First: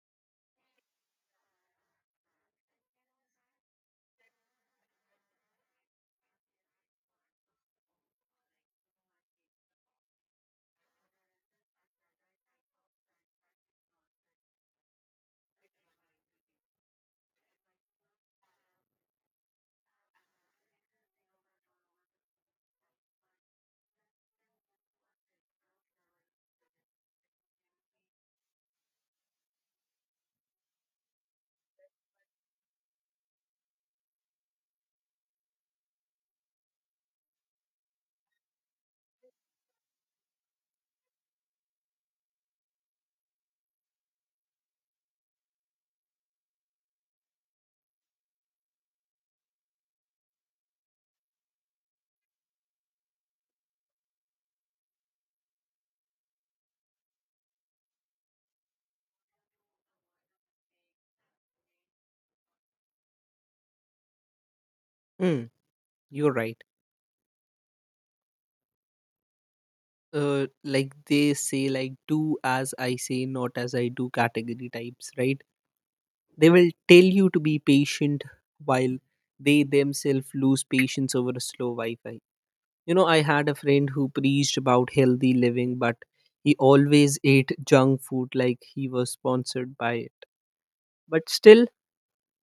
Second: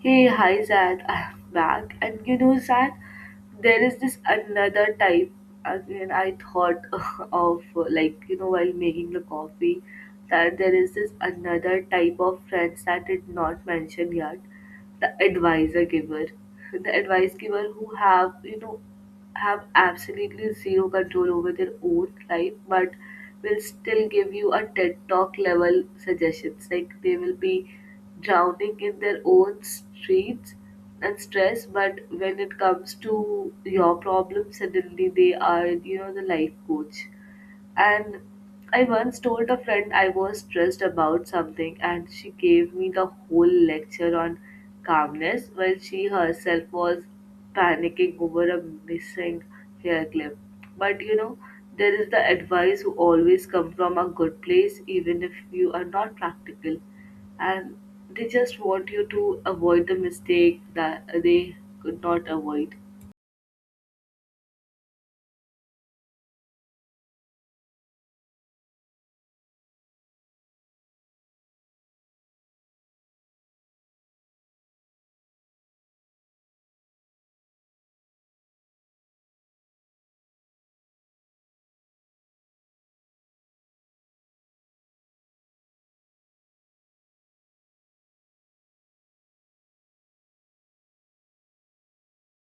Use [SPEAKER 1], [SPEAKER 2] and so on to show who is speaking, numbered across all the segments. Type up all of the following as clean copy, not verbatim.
[SPEAKER 1] Hey, hi Zach, I'm back. And you know, Zach, there is this another type. Again, I thought of like you know while making the coffee that there is this another type of friends that did not mention yet. The advisor giver, the advice giver who have you know have absolutely zero control over their own life, but will still give you a TED Talk level suggestions. Like they will be drowning in their own streets and stress, but when it comes to your problem, suddenly they are, you know, the life coach. And I once told a friend I was stressed about something, and she gave me the whole lecture on calmness while she herself was panicking over a missing hair clip. But you know, there is the advice who always come from a good place, even if you are not practical, and they just want you to avoid the mistake that they could not avoid.
[SPEAKER 2] Mm, you're right. Like they say, like do as I say, not as I do category types, right? They will tell you to be patient while they themselves lose patience over a slow Wi Fi. You know, I had a friend who preached about healthy living, but he always ate junk food like he was sponsored by it. But still,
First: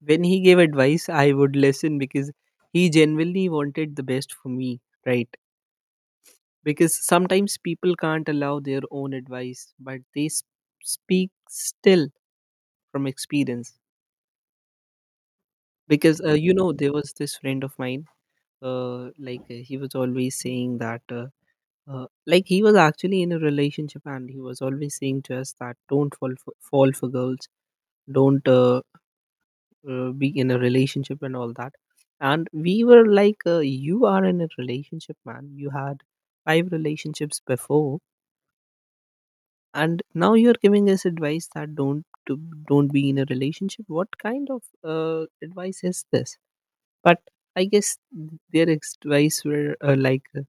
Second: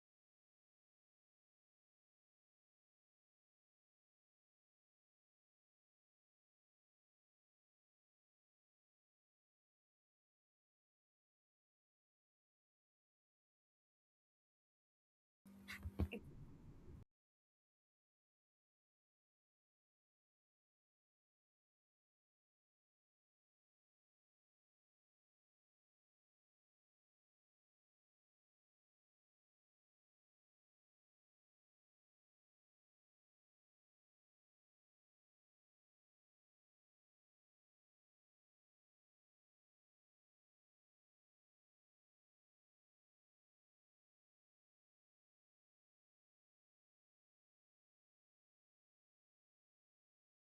[SPEAKER 2] when he gave advice, I would listen because he genuinely wanted the best for me, right? Because sometimes people can't allow their own advice but they speak still from experience. Because you know, there was this friend of mine. He was always saying that he was actually in a relationship, and he was always saying to us that don't fall for girls, don't be in a relationship and all that. And we were like, you are in a relationship, man, you had five relationships before, and now you're giving us advice that don't be in a relationship. What kind of advice is this? But I guess their advice were,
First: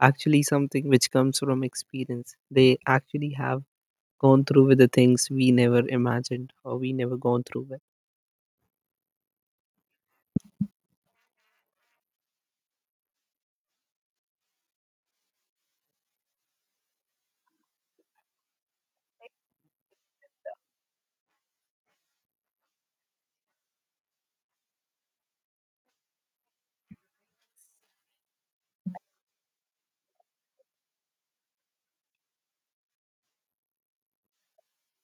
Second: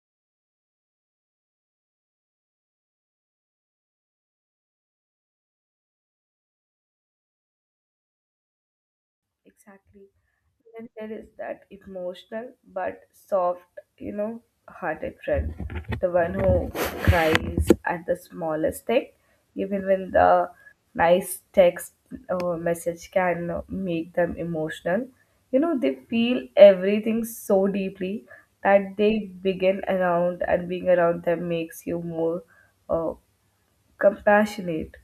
[SPEAKER 2] actually something which comes from experience. They actually have gone through with the things we never imagined, or we never gone through with.
[SPEAKER 1] Exactly. Then there is that emotional but soft, you know, hearted friend. The one who cries at the smallest thing, even when the nice text or message can make them emotional. You know, they feel everything so deeply that they begin around and being around them makes you more uh, compassionate,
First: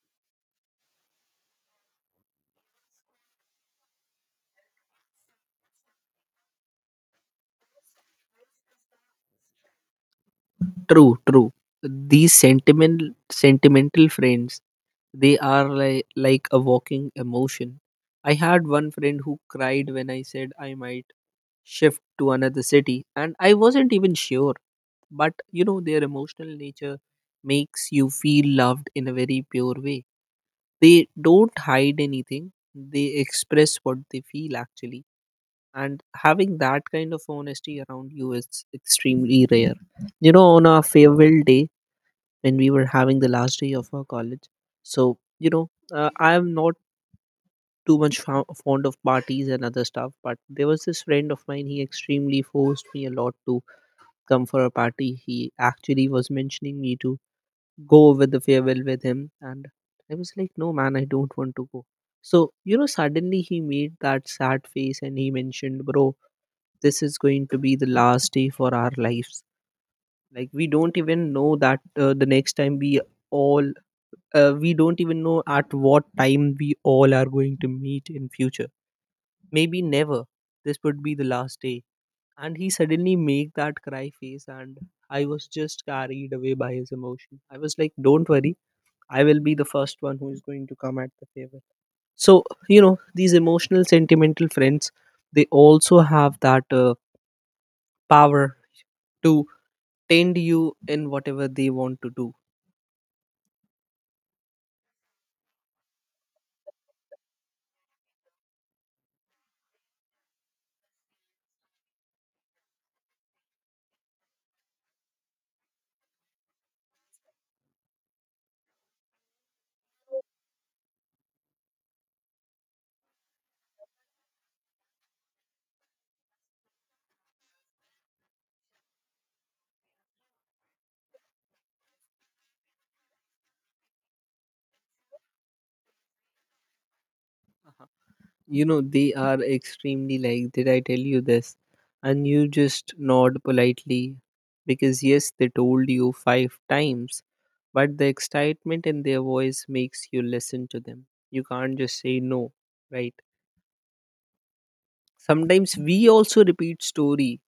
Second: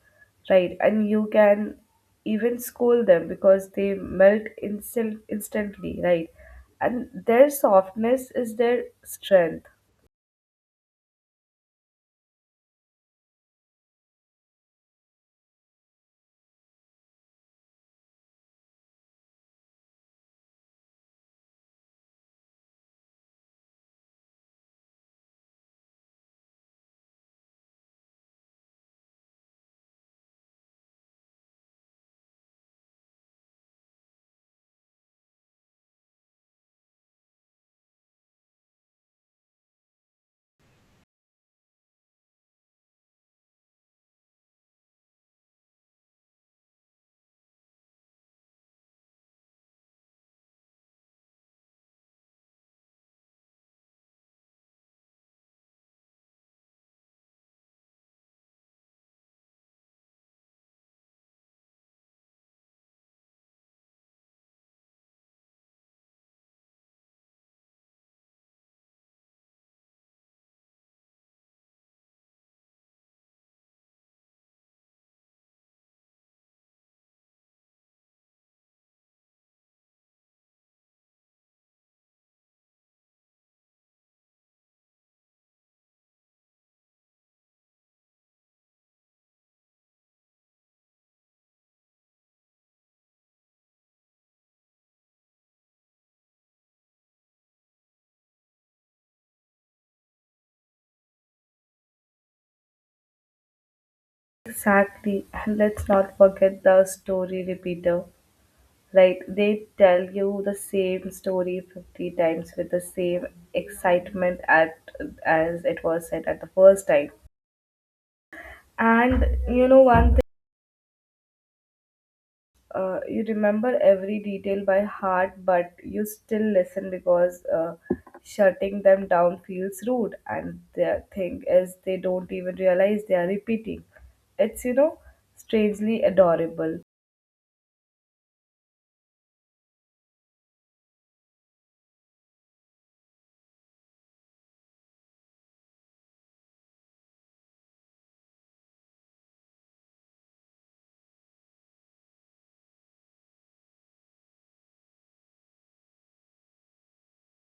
[SPEAKER 1] right? And you can even scold them because they melt instantly, right? And their softness is their strength.
[SPEAKER 2] True, true. These sentimental friends, they are like a walking emotion. I had one friend who cried when I said I might shift to another city, and I wasn't even sure. But you know, their emotional nature makes you feel loved in a very pure way. They don't hide anything, they express what they feel actually. And having that kind of honesty around you is extremely rare. You know, on our farewell day, when we were having the last day of our college, so you know, I am not too much fond of parties and other stuff. But there was this friend of mine, he extremely forced me a lot to come for a party. He actually was mentioning me to go with the farewell with him. And I was like, no man, I don't want to go. So you know, suddenly he made that sad face, and he mentioned, bro, this is going to be the last day for our lives. Like, we don't even know that, the next time all we don't even know at what time we all are going to meet in future, maybe never. This would be the last day. And he suddenly make that cry face, and I was just carried away by his emotion. I was like, don't worry, I will be the first one who is going to come at the favor. So you know, these emotional sentimental friends, they also have that power to tend you in whatever they want to do.
[SPEAKER 1] Exactly. And let's not forget the story repeater. Like they tell you the same story 50 times with the same excitement at as it was said at the first time. And you know one you remember every detail by heart, but you still listen because shutting them down feels rude. And the thing is, they don't even realize they are repeating. It's, you know, strangely adorable.
[SPEAKER 2] You know, they are extremely like, did I tell you this? And you just nod politely because, yes, they told you 5 times, but the excitement in their voice makes you listen to them. You can't just say no, right? Sometimes we also repeat story,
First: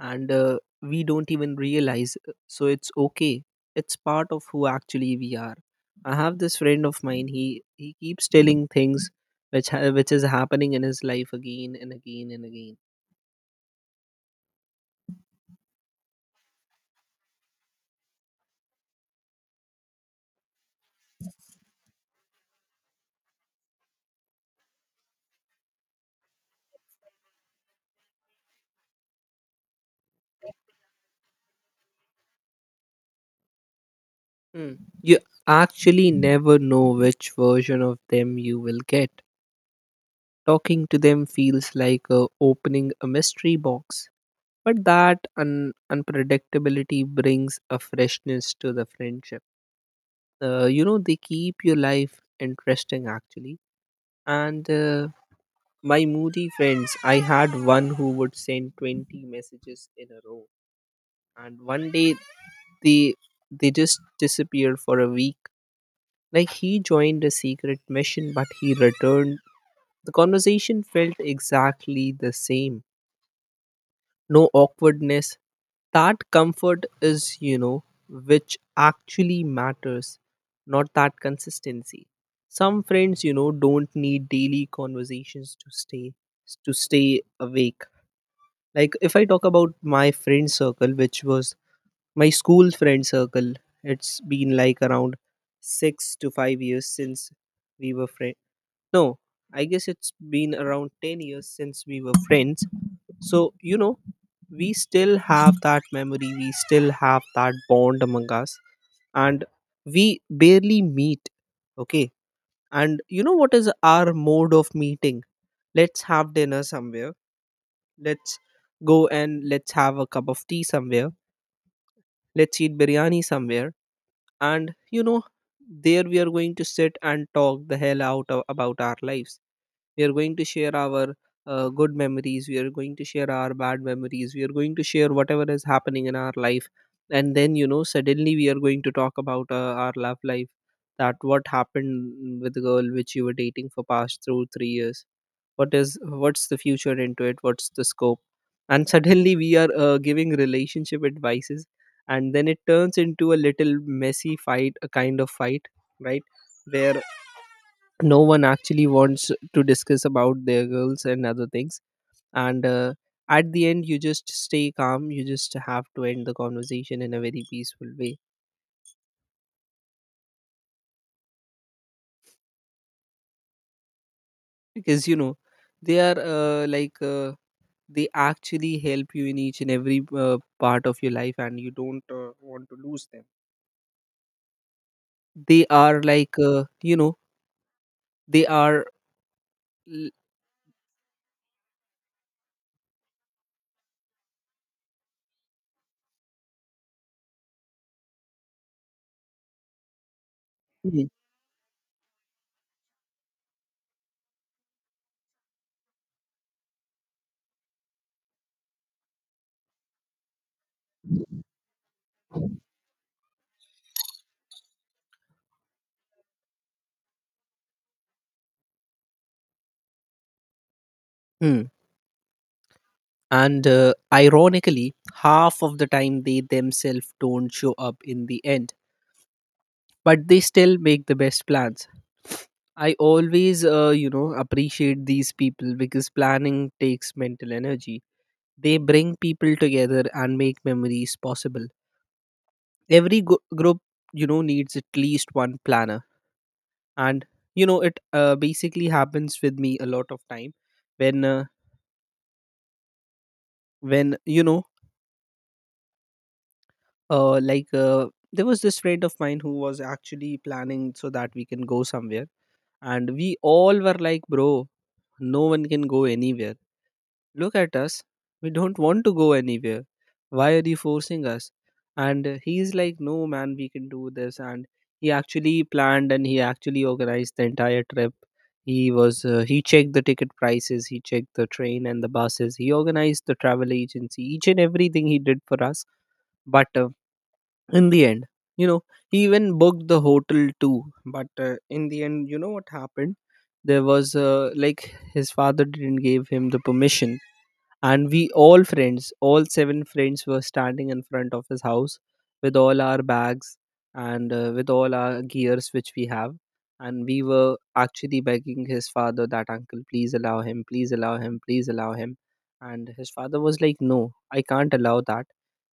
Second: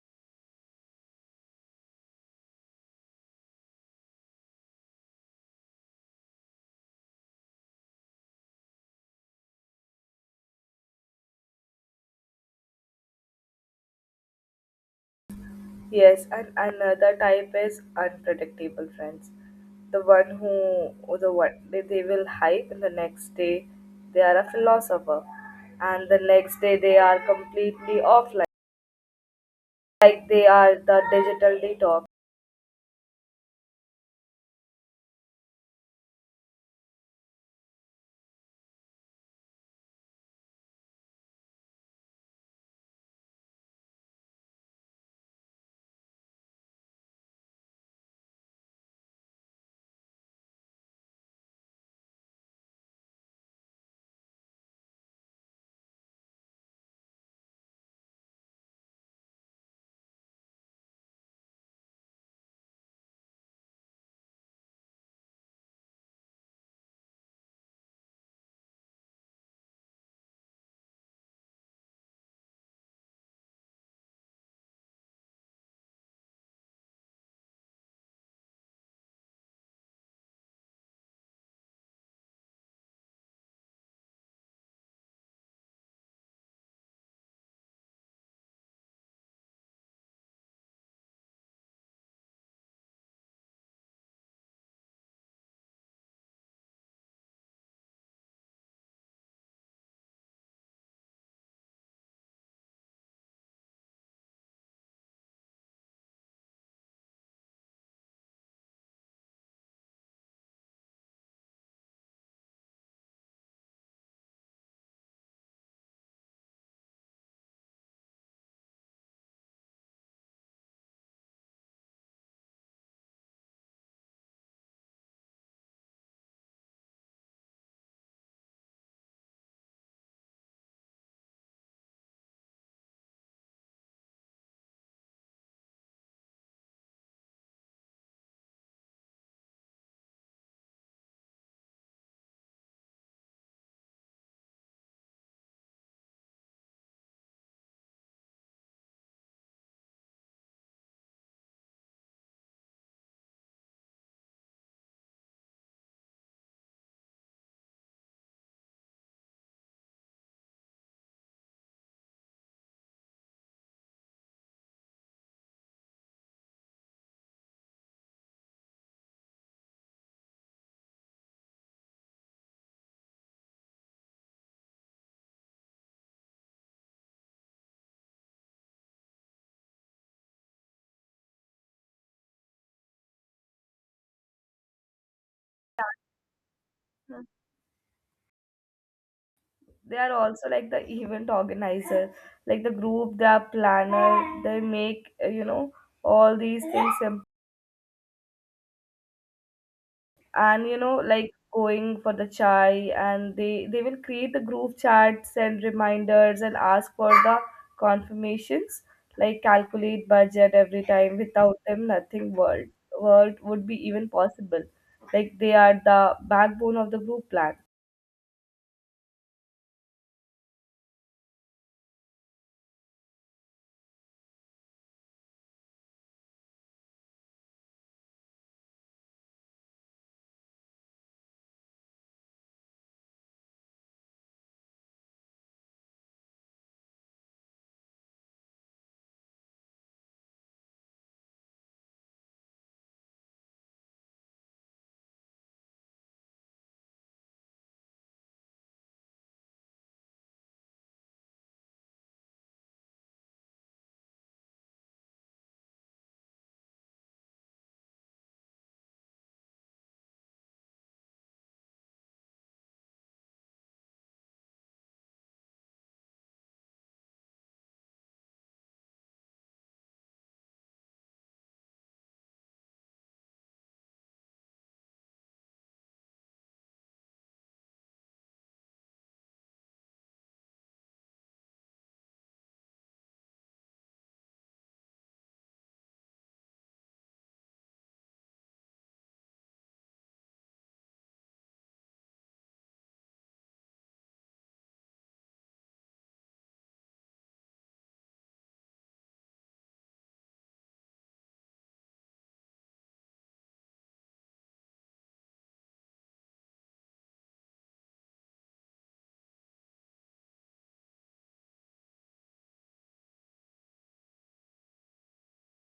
[SPEAKER 2] and we don't even realize, so it's okay. It's part of who actually we are. I have this friend of mine, he keeps telling things which is happening in his life again and again and again.
[SPEAKER 1] Yes, and another type is unpredictable friends. The one who, or the one they will hype, and the next day they are a philosopher, and the next day they are completely offline, like they are the digital
[SPEAKER 2] Hmm. You actually never know which version of them you will get. Talking to them feels like opening a mystery box, but that unpredictability brings a freshness to the friendship. You know, they keep your life interesting actually. And my moody friends, I had one who would send 20 messages in a row, and one day they they just disappeared for a week. Like, he joined a secret mission, but he returned, the conversation felt exactly the same, no awkwardness. That comfort is, you know, which actually matters, not that consistency. Some friends, you know, don't need daily conversations to stay awake. Like, if I talk about my friend circle, which was my school friend circle, it's been like around 6 to 5 years since we were friends. No, I guess it's been around 10 years since we were friends. So, you know, we still have that memory, we still have that bond among us, and we barely meet. Okay. And you know what is our mode of meeting? Let's have dinner somewhere. Let's go and let's have a cup of tea somewhere. Let's eat biryani somewhere. And, you know, there we are going to sit and talk the hell about our lives. We are going to share our good memories. We are going to share our bad memories. We are going to share whatever is happening in our life. And then, you know, suddenly we are going to talk about our love life, that what happened with the girl which you were dating for past through 3 years. What's the future into it? What's the scope? And suddenly we are giving relationship advices, and then it turns into a little messy fight, a kind of fight, right? Where no one actually wants to discuss about their girls and other things. And at the end, you just stay calm, you just have to end the conversation in a very peaceful way, because you know, they are, they actually help you in each and every part of your life, and you don't want to lose them. They are like, you know,
[SPEAKER 1] detox.
[SPEAKER 2] they are
[SPEAKER 1] They
[SPEAKER 2] l-
[SPEAKER 1] are also like the event organizer, like the group, they are planner. They make you know, all these things simple. And you know,
[SPEAKER 2] Mm.
[SPEAKER 1] like going for the chai, and they will create the group chats and reminders and ask for the confirmations, like calculate budget every time. Without them nothing world would be even possible, like they are the backbone of the group plan.
[SPEAKER 2] Mm. And ironically, half of the time they themselves don't show up in the end, but they still make the best plans. I always, you know, appreciate these people, because planning takes mental energy. They bring people together and make memories possible. Every group, you know, needs at least one planner. And you know, it basically happens with me a lot of time. When, uh, when you know, like There was this friend of mine who was actually planning so that we can go somewhere. And we all were like, bro, no one can go anywhere. Look at us. We don't want to go anywhere. Why are you forcing us? And he's like, no man, we can do this. And he actually planned, and he actually organized the entire trip. He checked the ticket prices, he checked the train and the buses, he organized the travel agency, each and everything he did for us. But in the end, you know, he even booked the hotel too. But in the end, you know what happened? There was, his father didn't give him the permission. And we all friends all seven friends were standing in front of his house with all our bags and with all our gears which we have. And we were actually begging his father that, uncle, please allow him, please allow him, please allow him. And his father was like, no, I can't allow that,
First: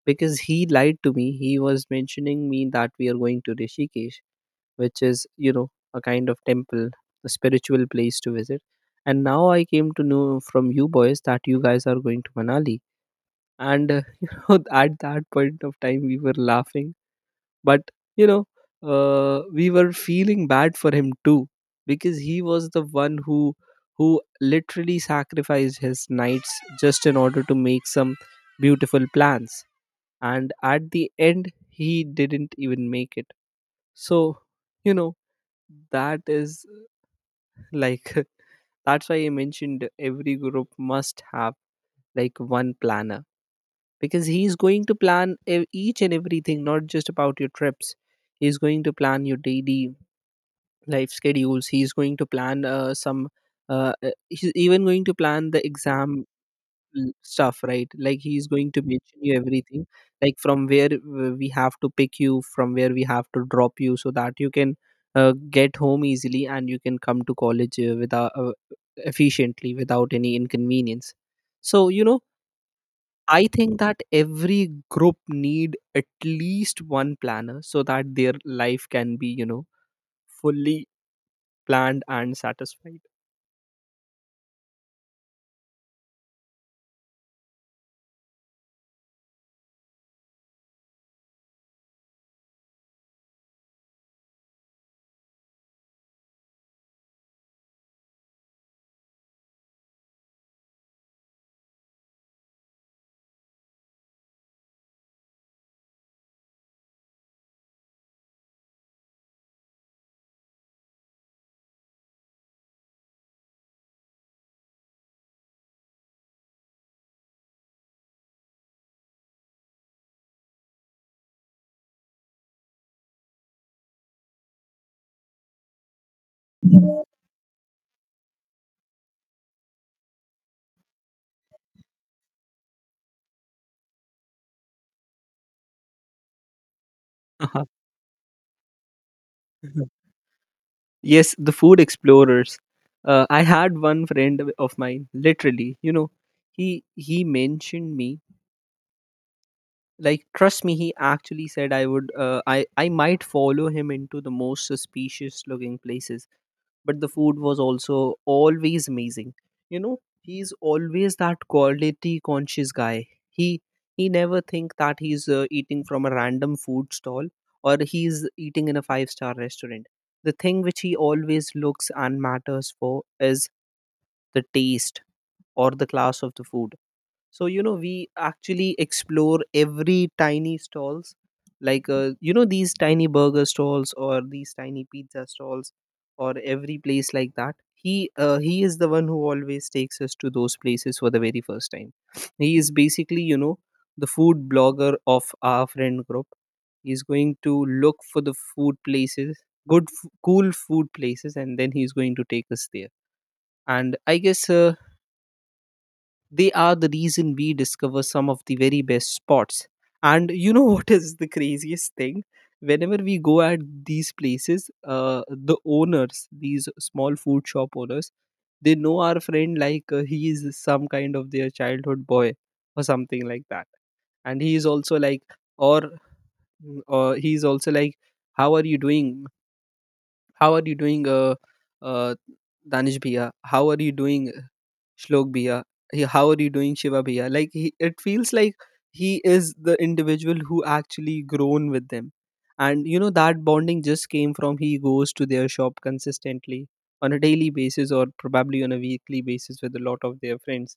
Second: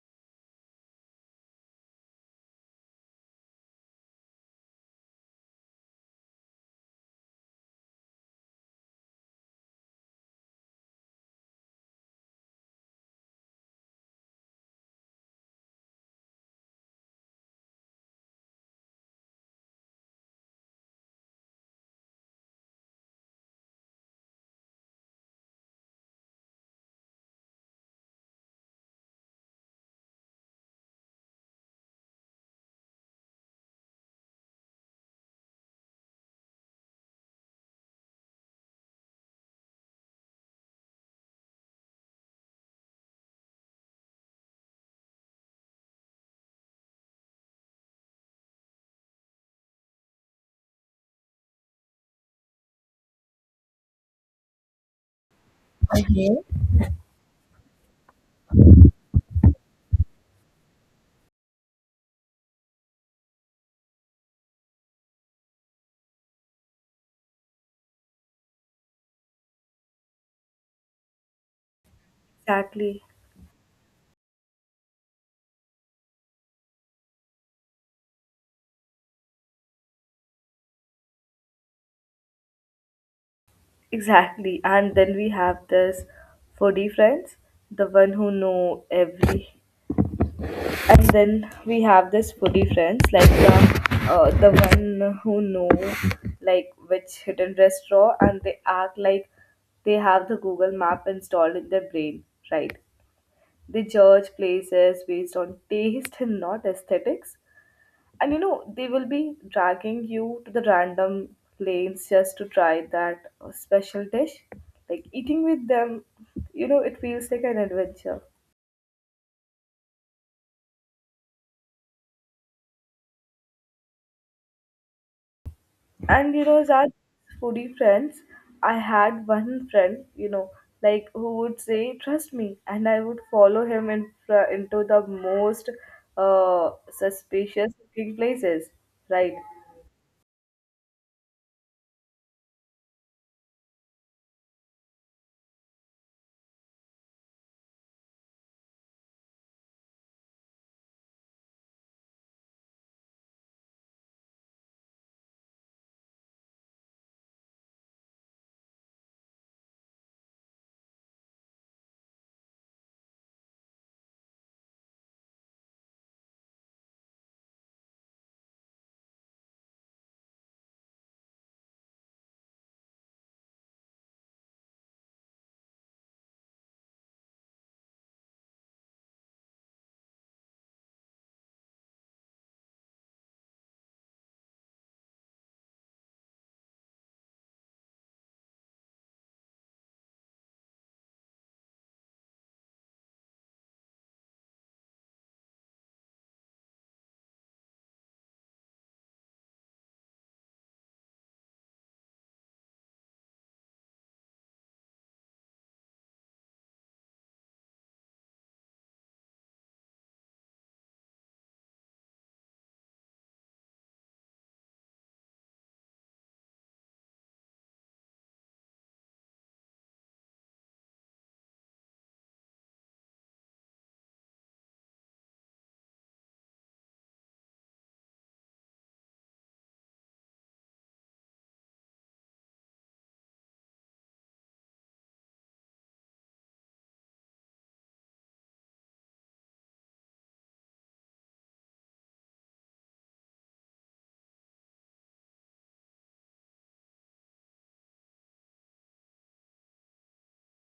[SPEAKER 2] because he lied to me. He was mentioning me that we are going to Rishikesh, which is, you know, a kind of temple, a spiritual place to visit. And now I came to know from you boys that you guys are going to Manali. And you know, at that point of time we were laughing, but you know, we were feeling bad for him too, because he was the one who who literally sacrificed his nights just in order to make some beautiful plans. And at the end, he didn't even make it. So you know, that is like, that's why I mentioned every group must have like one planner. Because he's going to plan each and everything, not just about your trips. He's going to plan your daily life schedules. He's going to plan, some he's even going to plan the exam stuff, right? Like, he's going to mention you everything, like from where we have to pick you, from where we have to drop you, so that you can get home easily, and you can come to college, without efficiently, without any inconvenience. So you know,
[SPEAKER 1] Exactly.
[SPEAKER 2] I think that every group need at least one planner so that their life can be, you know, fully planned and satisfied.
[SPEAKER 1] Exactly. And then we have this foodie friends, the one who know every. And then we have this foodie friends, like the one who know like which hidden restaurant, and they act like they have the Google map installed in their brain, right? They judge places based on taste and not aesthetics, and you know they will be dragging you to the random lanes just to try that special dish. Like eating with them, you know, it feels like an adventure. And you know, as foodie friends, I had one friend, you know, like who would say trust me, and I would follow him into the most suspicious looking places, right?
[SPEAKER 2] Yes, the food explorers. I had one friend of mine, literally. You know, he mentioned me. Like, trust me, he actually said I would. I might follow him into the most suspicious looking places, but the food was also always amazing. You know, he's always that quality conscious guy. He never think that he's eating from a random food stall, or he's eating in a five-star restaurant. The thing which he always looks and matters for is the taste or the class of the food. So you know we actually explore every tiny stalls, like you know, these tiny burger stalls or these tiny pizza stalls or every place like that. He is the one who always takes us to those places for the very first time. He is basically, you know, the food blogger of our friend group. He's going to look for the food places, good cool food places, and then he's going to take us there. And I guess, they are the reason we discover some of the very best spots. And you know what is the craziest thing? Whenever we go at these places, the owners, these small food shop owners, they know our friend like he is some kind of their childhood boy or something like that. And he is also like, or or he's also like, how are you doing, how are you doing, uh, Danish Bhaiya? How are you doing, Shlok Bhaiya? How are you doing, Shiva Bhaiya? Like it feels like he is the individual who actually grown with them, and you know that bonding just came from he goes to their shop consistently on a daily basis or probably on a weekly basis with a lot of their friends.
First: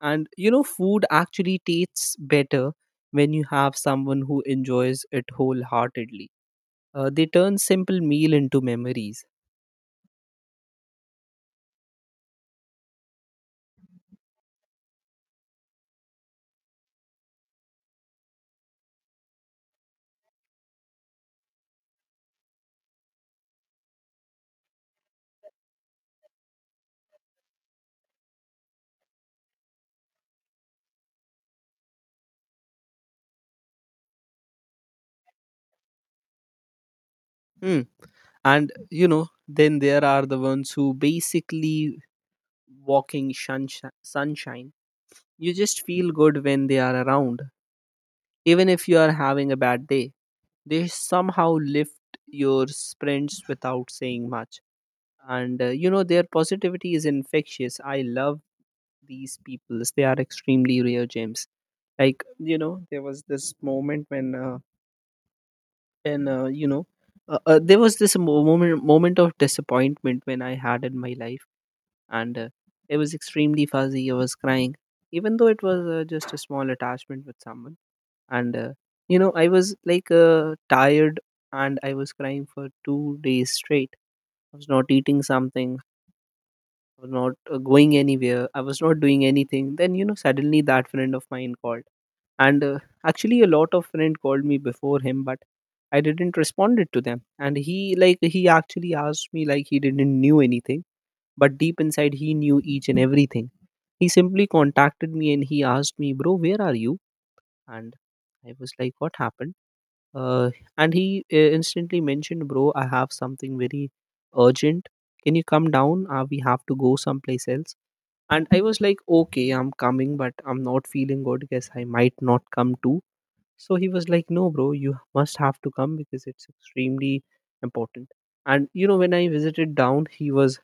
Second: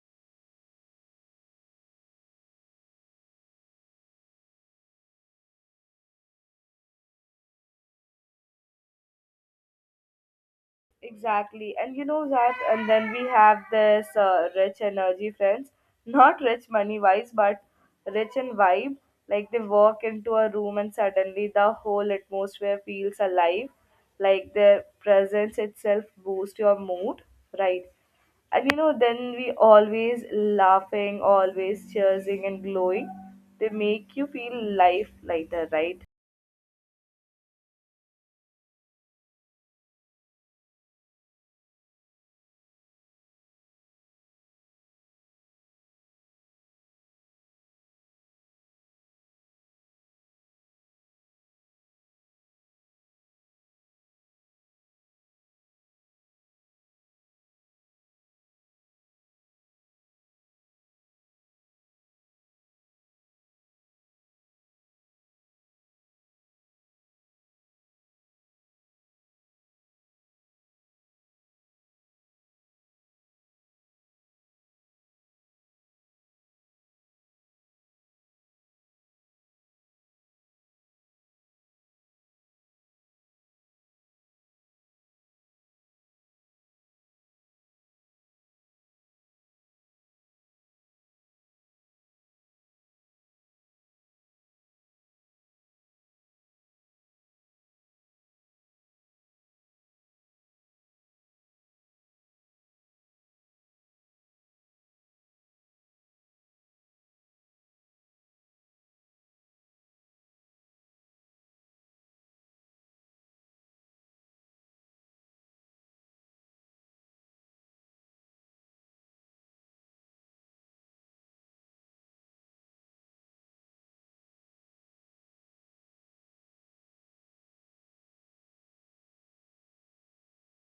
[SPEAKER 2] And you know, food actually tastes better when you have someone who enjoys it wholeheartedly. They turn simple meal into memories.
[SPEAKER 1] Exactly. And you know that, and then we have this rich energy friends, not rich money wise, but rich in vibe. Like they walk into a room and suddenly the whole atmosphere feels alive. Like their presence itself boosts your mood, right? And you know, then we always laughing, always cheersing and glowing. They make you feel life lighter, right?
[SPEAKER 2] Hmm. And you know, then there are the ones who basically walking sunshine. You just feel good when they are around, even if you are having a bad day. They somehow lift your sprints without saying much. And you know, their positivity is infectious. I love these people. They are extremely rare gems. Like you know, there was this moment when, when uh, you know, there was this moment of disappointment when I had in my life. And it was extremely fuzzy. I was crying, even though it was just a small attachment with someone. And you know, I was like tired, and I was crying for 2 days straight. I was not eating something. I was not going anywhere. I was not doing anything. Then you know, suddenly that friend of mine called, and actually a lot of friend called me before him, but I didn't responded to them. And he actually asked me like he didn't knew anything, but deep inside, he knew each and everything. He simply contacted me and he asked me, "Bro, where are you?" And I was like, "What happened?" Uh, and he instantly mentioned, "Bro, I have something very urgent. Can you come down? We have to go someplace else." And I was like, "Okay, I'm coming, but I'm not feeling good. Guess I might not come too." So he was like, "No, bro, you must have to come because it's extremely important." And you know, when I visited down, he was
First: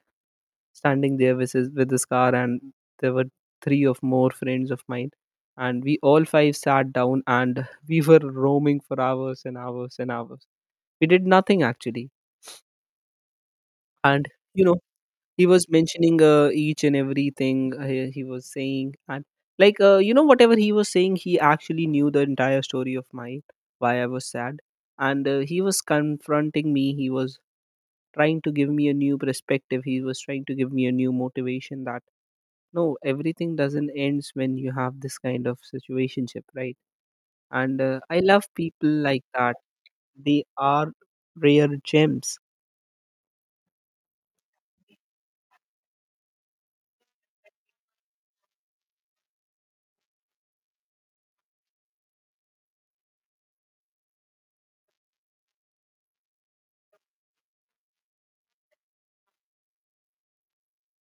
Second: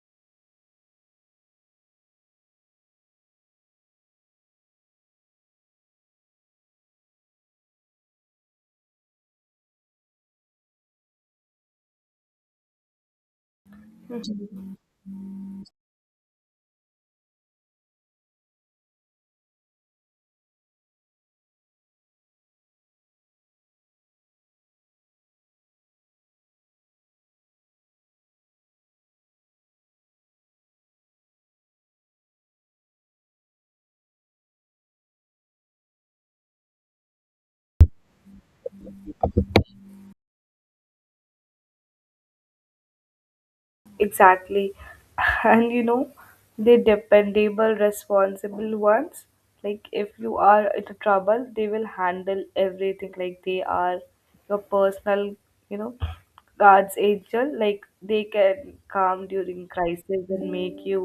[SPEAKER 2] standing there with his car, and there were three of more friends of mine, and we all five sat down, and we were roaming for hours and hours and hours. We did nothing actually. And you know, he was mentioning, each and everything. He was saying, and like, you know, whatever he was saying, he actually knew the entire story of mine, why I was sad. And he was confronting me. He was trying to give me a new perspective. He was trying to give me a new motivation that no, everything doesn't ends when you have this kind of situationship, right? And I love people like that. They are rare gems.
[SPEAKER 1] Exactly. And you know, they dependable, responsible ones. Like if you are in trouble, they will handle everything. Like they are your personal, you know, God's angel. Like they can calm during crisis and make you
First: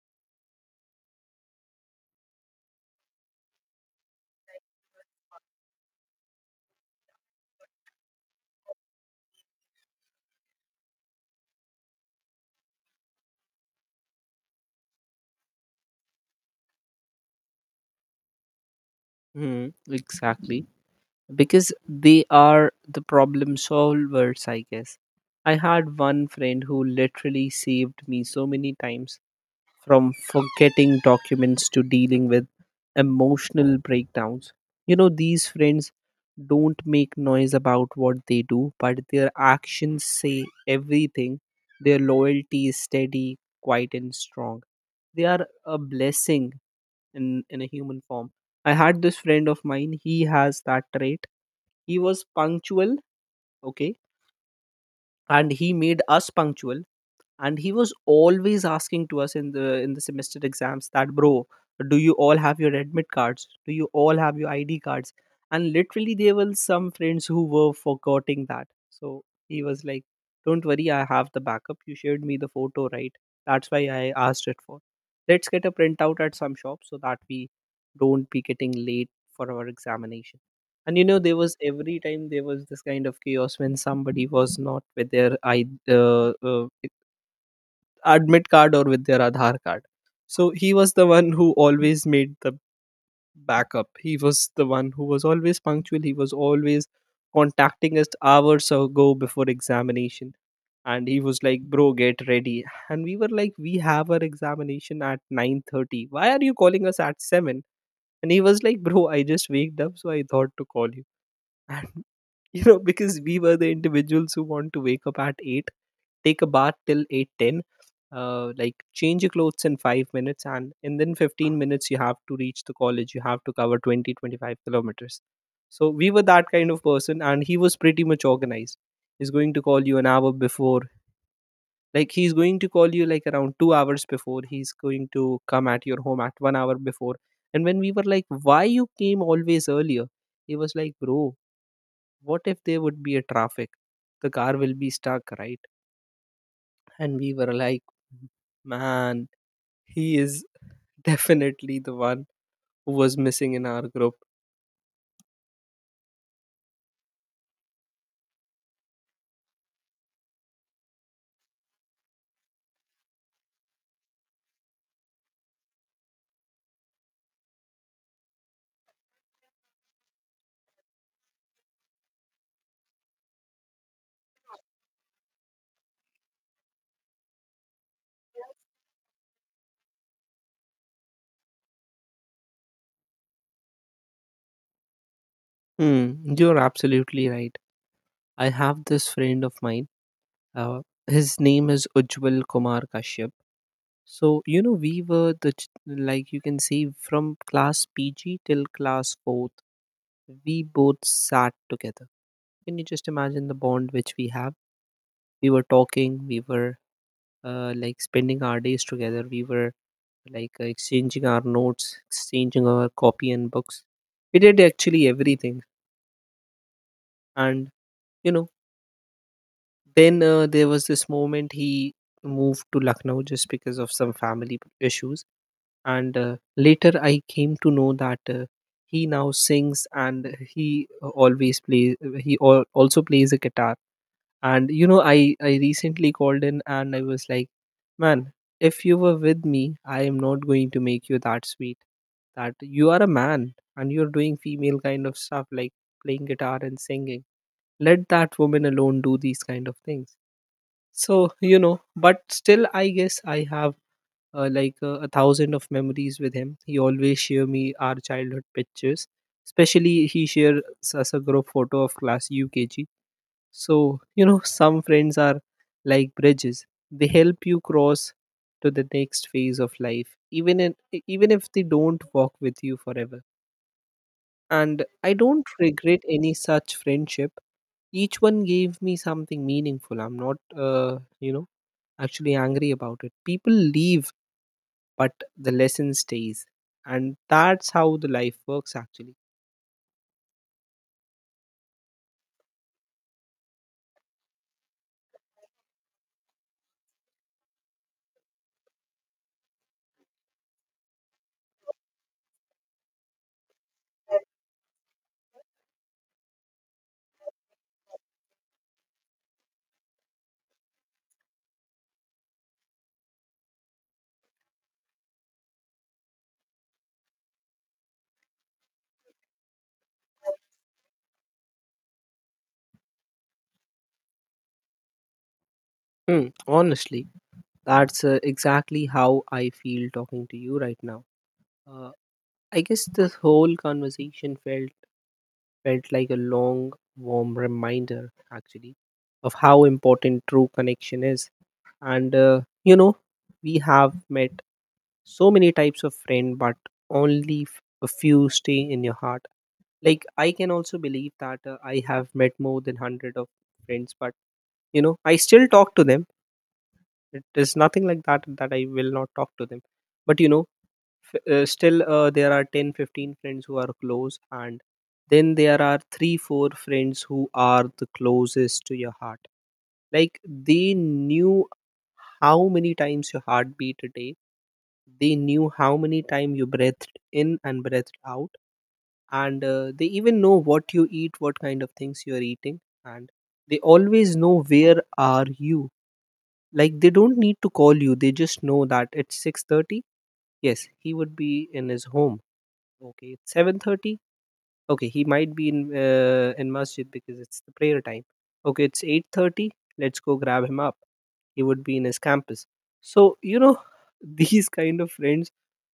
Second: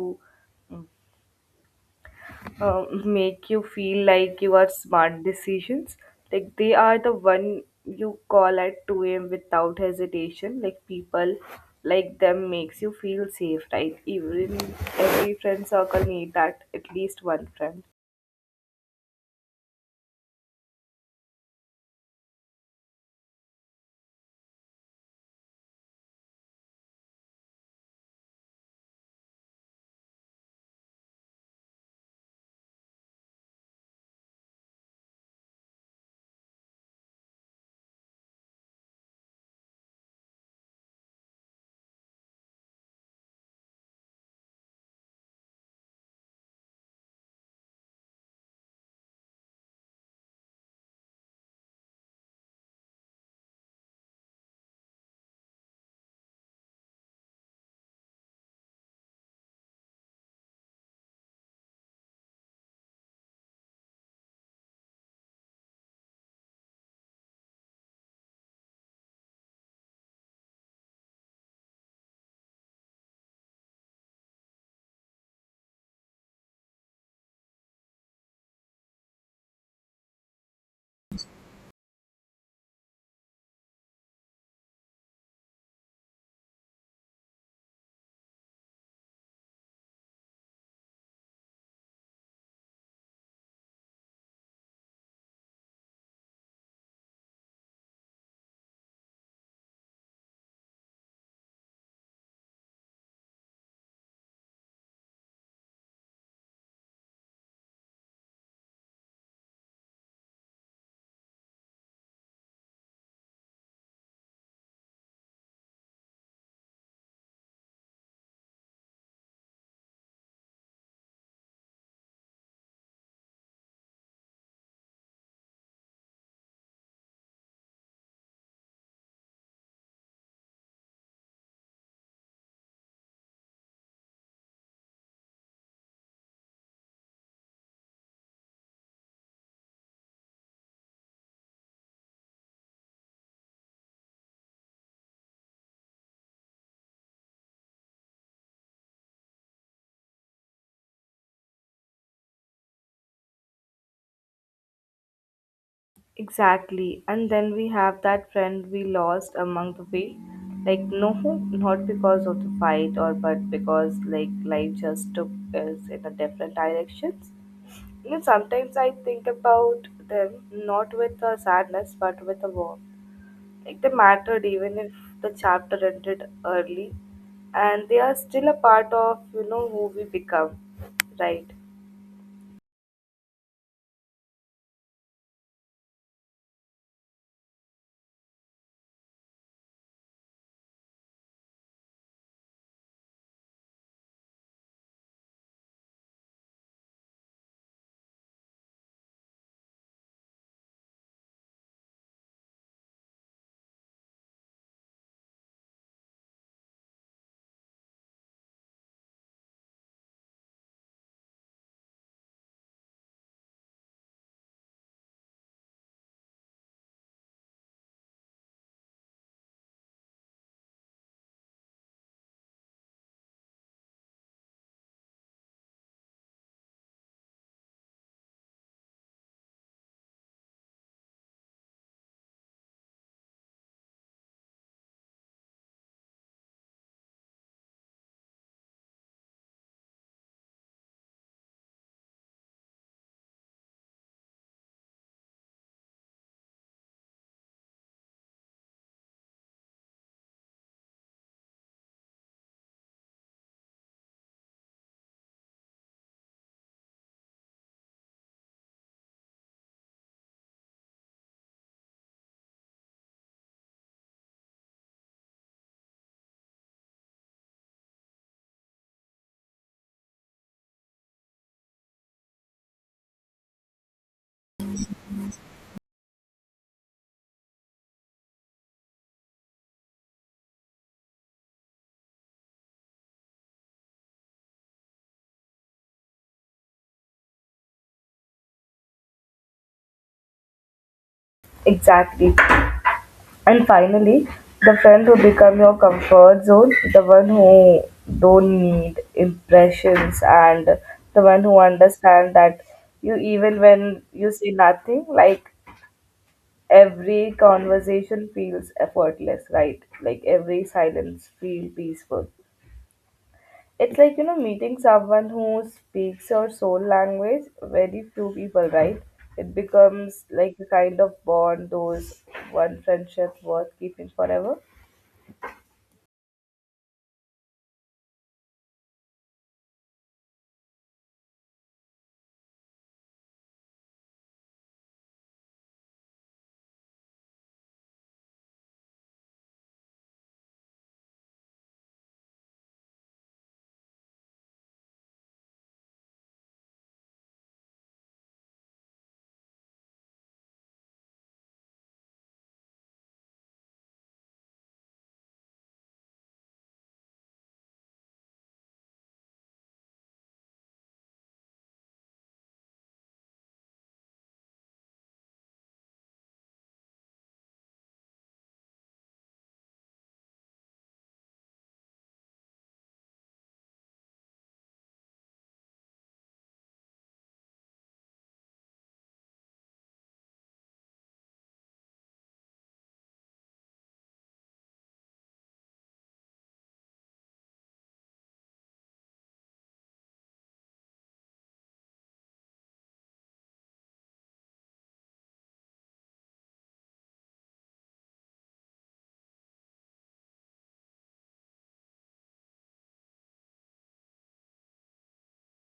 [SPEAKER 1] uh, make you feel like you are smart decisions. Like they are the one you call at 2 a.m. without hesitation. Like people like them makes you feel safe, right? Even every friend circle need that at least one friend.
[SPEAKER 2] Mhm, exactly, because they are the problem solvers, I guess. I had one friend who literally saved me so many times, from forgetting documents to dealing with emotional breakdowns. You know, these friends don't make noise about what they do, but their actions say everything. Their loyalty is steady, quiet, and strong. They are a blessing in a human form. I had this friend of mine, he has that trait. He was punctual, okay, and he made us punctual, and he was always asking to us in the semester exams that, "Bro, do you all have your admit cards? Do you all have your id cards?" And literally there were some friends who were forgetting that. So he was like, "Don't worry, I have the backup. You shared me the photo, right? That's why I asked it for. Let's get a printout at some shop so that we don't be getting late for our examination." And you know, there was every time there was this kind of chaos when somebody was not with their admit card or with their Aadhaar card. So he was the one who always made the backup. He was the one who was always punctual. He was always contacting us hours ago before examination. And he was like, "Bro, get ready." And we were like, "We have our examination at 9:30. Why are you calling us at 7?" And he was like, "Bro, I just waked up, so I thought to call you." And you know, because we were the individuals who want to wake up at 8, take a bath till 8:10, like change your clothes in 5 minutes, and then 15 minutes you have to reach the college, you have to cover 20, 25 kilometers. So we were that kind of person, and he was pretty much organized. He's going to call you an hour before. Like he's going to call you like around 2 hours before. He's going to come at your home at 1 hour before. And when we were like, "Why you came always earlier?" He was like, "Bro, what if there would be a traffic, the car will be stuck, right?" And we were like, man, he is definitely the one who was missing in our group.
[SPEAKER 1] Exactly. And then we have that friend we lost among the way. Like no, not because of the fight or, but because like life just took us in a different directions. You know, sometimes I think about them not with a sadness but with a warmth. Like they mattered even if the chapter ended early, and they are still a part of, you know, who we become. Right.
[SPEAKER 2] Hmm, you're absolutely right. I have this friend of mine, uh, his name is Ujjwal Kumar Kashyap. So you know, we were the like you can say, from class pg till class 4th, we both sat together. Can you just imagine the bond which we have? We were talking, we were, like, spending our days together. We were like, exchanging our notes, exchanging our copy and books. We did actually everything. And, you know, then there was this moment, he moved to Lucknow just because of some family issues. And later I came to know that he now sings, and he always plays, he also plays a guitar. And you know, I recently called in and I was like, "Man, if you were with me, I am not going to make you that sweet, that you are a man and you're doing female kind of stuff, like playing guitar and singing. Let that woman alone do these kind of things." So you know, but still I guess I have, a thousand of memories with him. He always share me our childhood pictures. Especially he shares us a group photo of class ukg. So, you know, some friends are like bridges. They help you cross to the next phase of life, even even if they don't walk with you forever. And I don't regret any such friendship. Each one gave me something meaningful. I'm not, you know, actually angry about it. People leave, but the lesson stays, and that's how the life works. Actually,
[SPEAKER 1] Exactly. And finally, the friend who become your comfort zone, the one who don't need impressions, and the one who understand that you even when you say nothing, like every conversation feels effortless, right? Like every silence feel peaceful. It's like you know meeting someone who speaks your soul language. Very few people, right? It becomes like a kind of bond, those one friendship worth keeping forever.
[SPEAKER 2] hmm, honestly, that's exactly how I feel talking to you right now. Uh, I guess this whole conversation felt like a long, warm reminder, actually, of how important true connection is. And you know, we have met so many types of friend, but only a few stay in your heart. Like I can also believe that I have met more than 100 of friends, but you know, I still talk to them. It is nothing like that that I will not talk to them. But you know, still there are 10, 15 friends who are close, and then there are 3, 4 friends who are the closest to your heart. Like they knew how many times your heart beat a day. They knew how many time you breathed in and breathed out. And they even know what you eat, what kind of things you are eating. And they always know where are you. Like they don't need to call you, they just know that it's 6:30, yes, he would be in his home. Okay, it's 7:30. Okay, he might be in masjid because it's the prayer time. Okay, it's 8:30. Let's go grab him up. He would be in his campus. So, you know, these kind of friends,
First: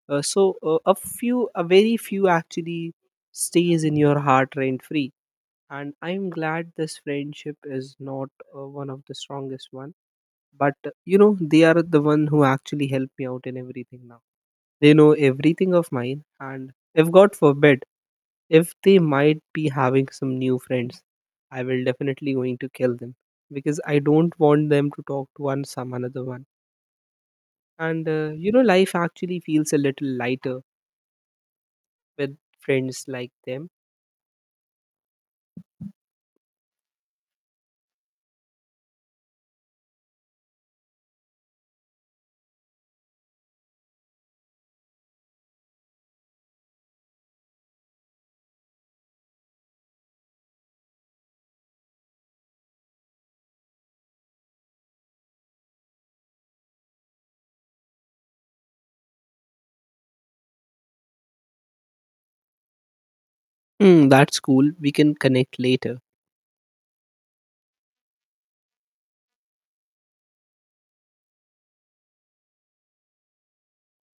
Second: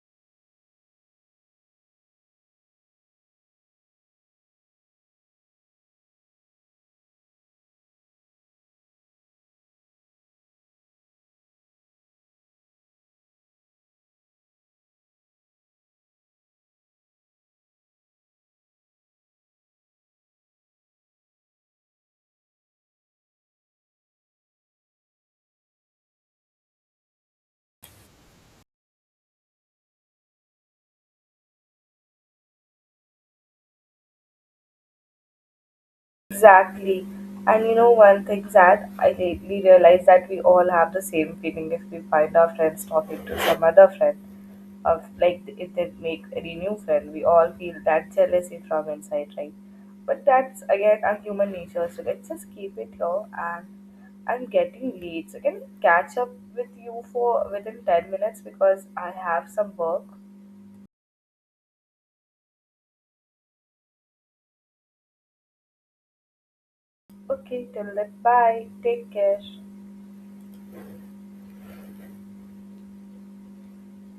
[SPEAKER 2] a few a very few actually stays in your heart rent free. And I'm glad this friendship is not one of the strongest one. But you know, they are the one who actually help me out in everything now. They know everything of mine. And if God forbid, if they might be having some new friends, I will definitely going to kill them, because I don't want them to talk to one some another one. And you know, life actually feels a little lighter with friends like them.
[SPEAKER 1] Exactly. And you know one thing, Zad, I lately realized that we all have the same feeling if we find our friends talking to some other friend. Of like if they make any new friend. We all feel that jealousy from inside, right? But that's again our human nature, so let's just keep it low, and I'm getting late. So can I catch up with you for within 10 minutes because I have some work.
[SPEAKER 2] Hmm, that's cool, we can connect later.
[SPEAKER 1] Okay, till then bye. Take care.